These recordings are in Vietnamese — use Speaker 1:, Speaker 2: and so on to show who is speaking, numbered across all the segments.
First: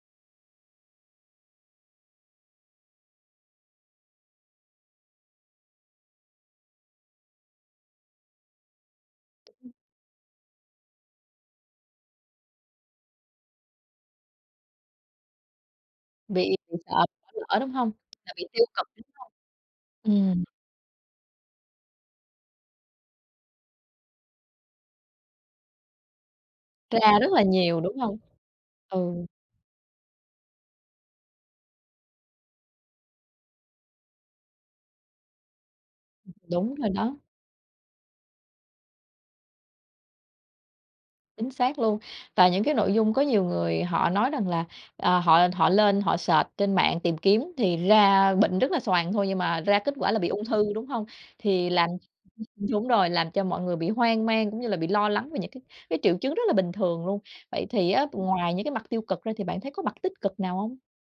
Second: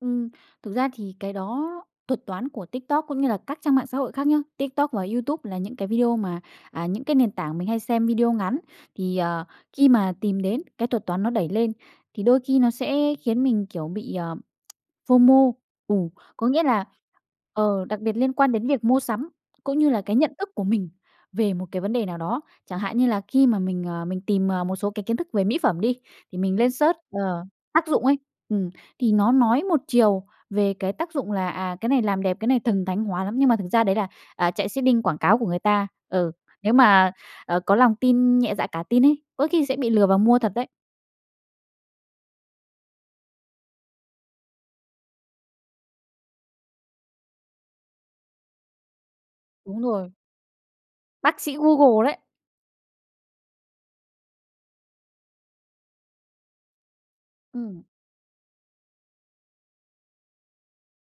Speaker 1: Ừm. Thực ra thì cái đó thuật toán của TikTok cũng như là các trang mạng xã hội khác nhá, TikTok và Youtube là những cái video mà, à, những cái nền tảng mình hay xem video ngắn thì, ờ,
Speaker 2: [unintelligible]
Speaker 1: khi mà tìm đến cái thuật toán nó đẩy lên thì đôi khi nó sẽ khiến mình, kiểu, bị, ờ, FOMO, ừ, có
Speaker 2: Bị
Speaker 1: nghĩa
Speaker 2: ừm,
Speaker 1: là
Speaker 2: sợ bỏ lỡ, đúng
Speaker 1: ờ,
Speaker 2: hông?
Speaker 1: đặc biệt
Speaker 2: Sợ
Speaker 1: liên
Speaker 2: bị
Speaker 1: quan
Speaker 2: tiêu
Speaker 1: đến việc
Speaker 2: cực,
Speaker 1: mua
Speaker 2: đúng
Speaker 1: sắm cũng như là
Speaker 2: hông?
Speaker 1: cái nhận
Speaker 2: Ừm.
Speaker 1: thức của mình về một cái vấn đề nào đó chẳng hạn như là khi mà mình, ờ, mình tìm, ờ, một số cái kiến thức về mỹ phẩm đi thì mình lên search,
Speaker 2: Ra rất là
Speaker 1: ờ,
Speaker 2: nhiều,
Speaker 1: tác
Speaker 2: đúng
Speaker 1: dụng
Speaker 2: hông?
Speaker 1: ấy ừm, thì
Speaker 2: Ừ.
Speaker 1: nó nói một chiều về cái tác dụng là, à, cái này làm đẹp, cái này thần thánh hóa lắm nhưng mà thực ra đấy là, à, chạy seeding quảng cáo của người ta, ừ, nếu
Speaker 2: Đúng rồi
Speaker 1: mà,
Speaker 2: đó.
Speaker 1: ờ, có lòng tin nhẹ dạ cả tin ấy có khi sẽ bị lừa và mua thật đấy.
Speaker 2: Chính xác luôn. Và những cái nội dung có nhiều người họ nói rằng là, ờ, họ họ lên họ search trên mạng tìm kiếm thì ra bệnh rất là xoàng thôi nhưng mà ra
Speaker 1: Đúng
Speaker 2: kết
Speaker 1: rồi.
Speaker 2: quả là bị ung thư, đúng hông?
Speaker 1: Bác sĩ
Speaker 2: Thì làm
Speaker 1: Google đấy!
Speaker 2: [unintelligible] đúng rồi, làm cho mọi người bị hoang mang cũng như là bị lo lắng về những cái cái triệu chứng rất là bình thường luôn. Vậy
Speaker 1: Ừm.
Speaker 2: thì á, ngoài những cái mặt tiêu cực ra thì bạn thấy có mặt tích cực nào hông?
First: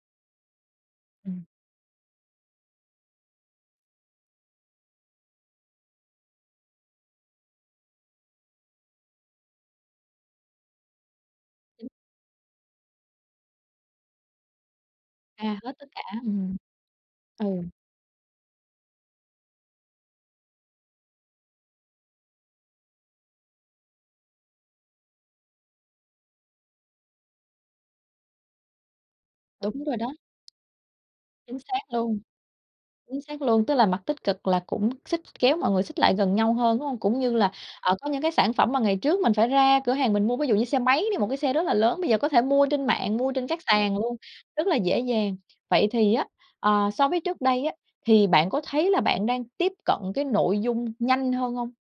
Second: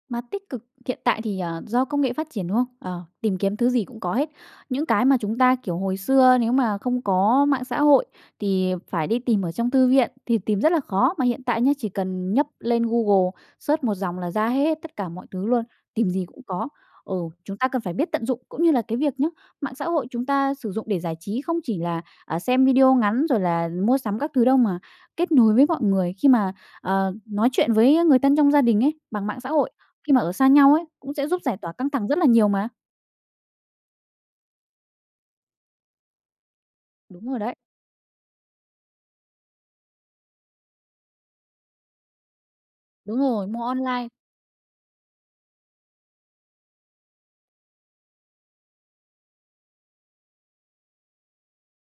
Speaker 1: Mặt tích cực hiện tại thì,
Speaker 2: Ừm.
Speaker 1: ờ, do công nghệ phát triển, đúng không? Ờ, tìm kiếm thứ gì cũng có hết, những cái mà chúng ta, kiểu, hồi xưa nếu mà không có mạng xã hội thì phải đi tìm ở trong thư viện thì tìm rất là khó mà hiện tại nhé, chỉ
Speaker 2: [unintelligible]
Speaker 1: cần nhấp lên Google search 1 dòng là ra hết tất cả mọi
Speaker 2: A,
Speaker 1: thứ luôn,
Speaker 2: hết tất cả,
Speaker 1: tìm gì cũng
Speaker 2: ừm.
Speaker 1: có ừ,
Speaker 2: Ừ.
Speaker 1: chúng ta cần phải biết tận dụng cũng như là cái việc nhé, mạng xã hội chúng ta sử dụng để giải trí không chỉ là, ờ, xem video ngắn rồi là mua sắm các thứ đâu mà kết nối với mọi người khi mà, ờ, nói chuyện với người thân trong gia đình ấy bằng mạng xã hội
Speaker 2: Đúng rồi đó.
Speaker 1: khi mà ở xa nhau ấy cũng sẽ giúp giải
Speaker 2: Chính
Speaker 1: tỏa
Speaker 2: xác
Speaker 1: căng thẳng rất
Speaker 2: luôn.
Speaker 1: là nhiều mà.
Speaker 2: Chính xác luôn, tức là mặt tích cực là cũng xích kéo mọi người xích lại gần nhau hơn, đúng hông? Cũng
Speaker 1: Đúng
Speaker 2: như
Speaker 1: rồi
Speaker 2: là,
Speaker 1: đấy.
Speaker 2: ờ, có những cái sản phẩm mà ngày trước mình phải ra cửa hàng mình mua ví dụ như xe máy đi, một cái xe rất là lớn, bây giờ có thể mua trên mạng,
Speaker 1: Đúng
Speaker 2: mua trên
Speaker 1: rồi,
Speaker 2: các
Speaker 1: mua
Speaker 2: sàn
Speaker 1: online.
Speaker 2: luôn rất là dễ dàng. Vậy thì á, ờ, so với trước đây á thì bạn có thấy là bạn đang tiếp cận cái nội dung nhanh hơn hông?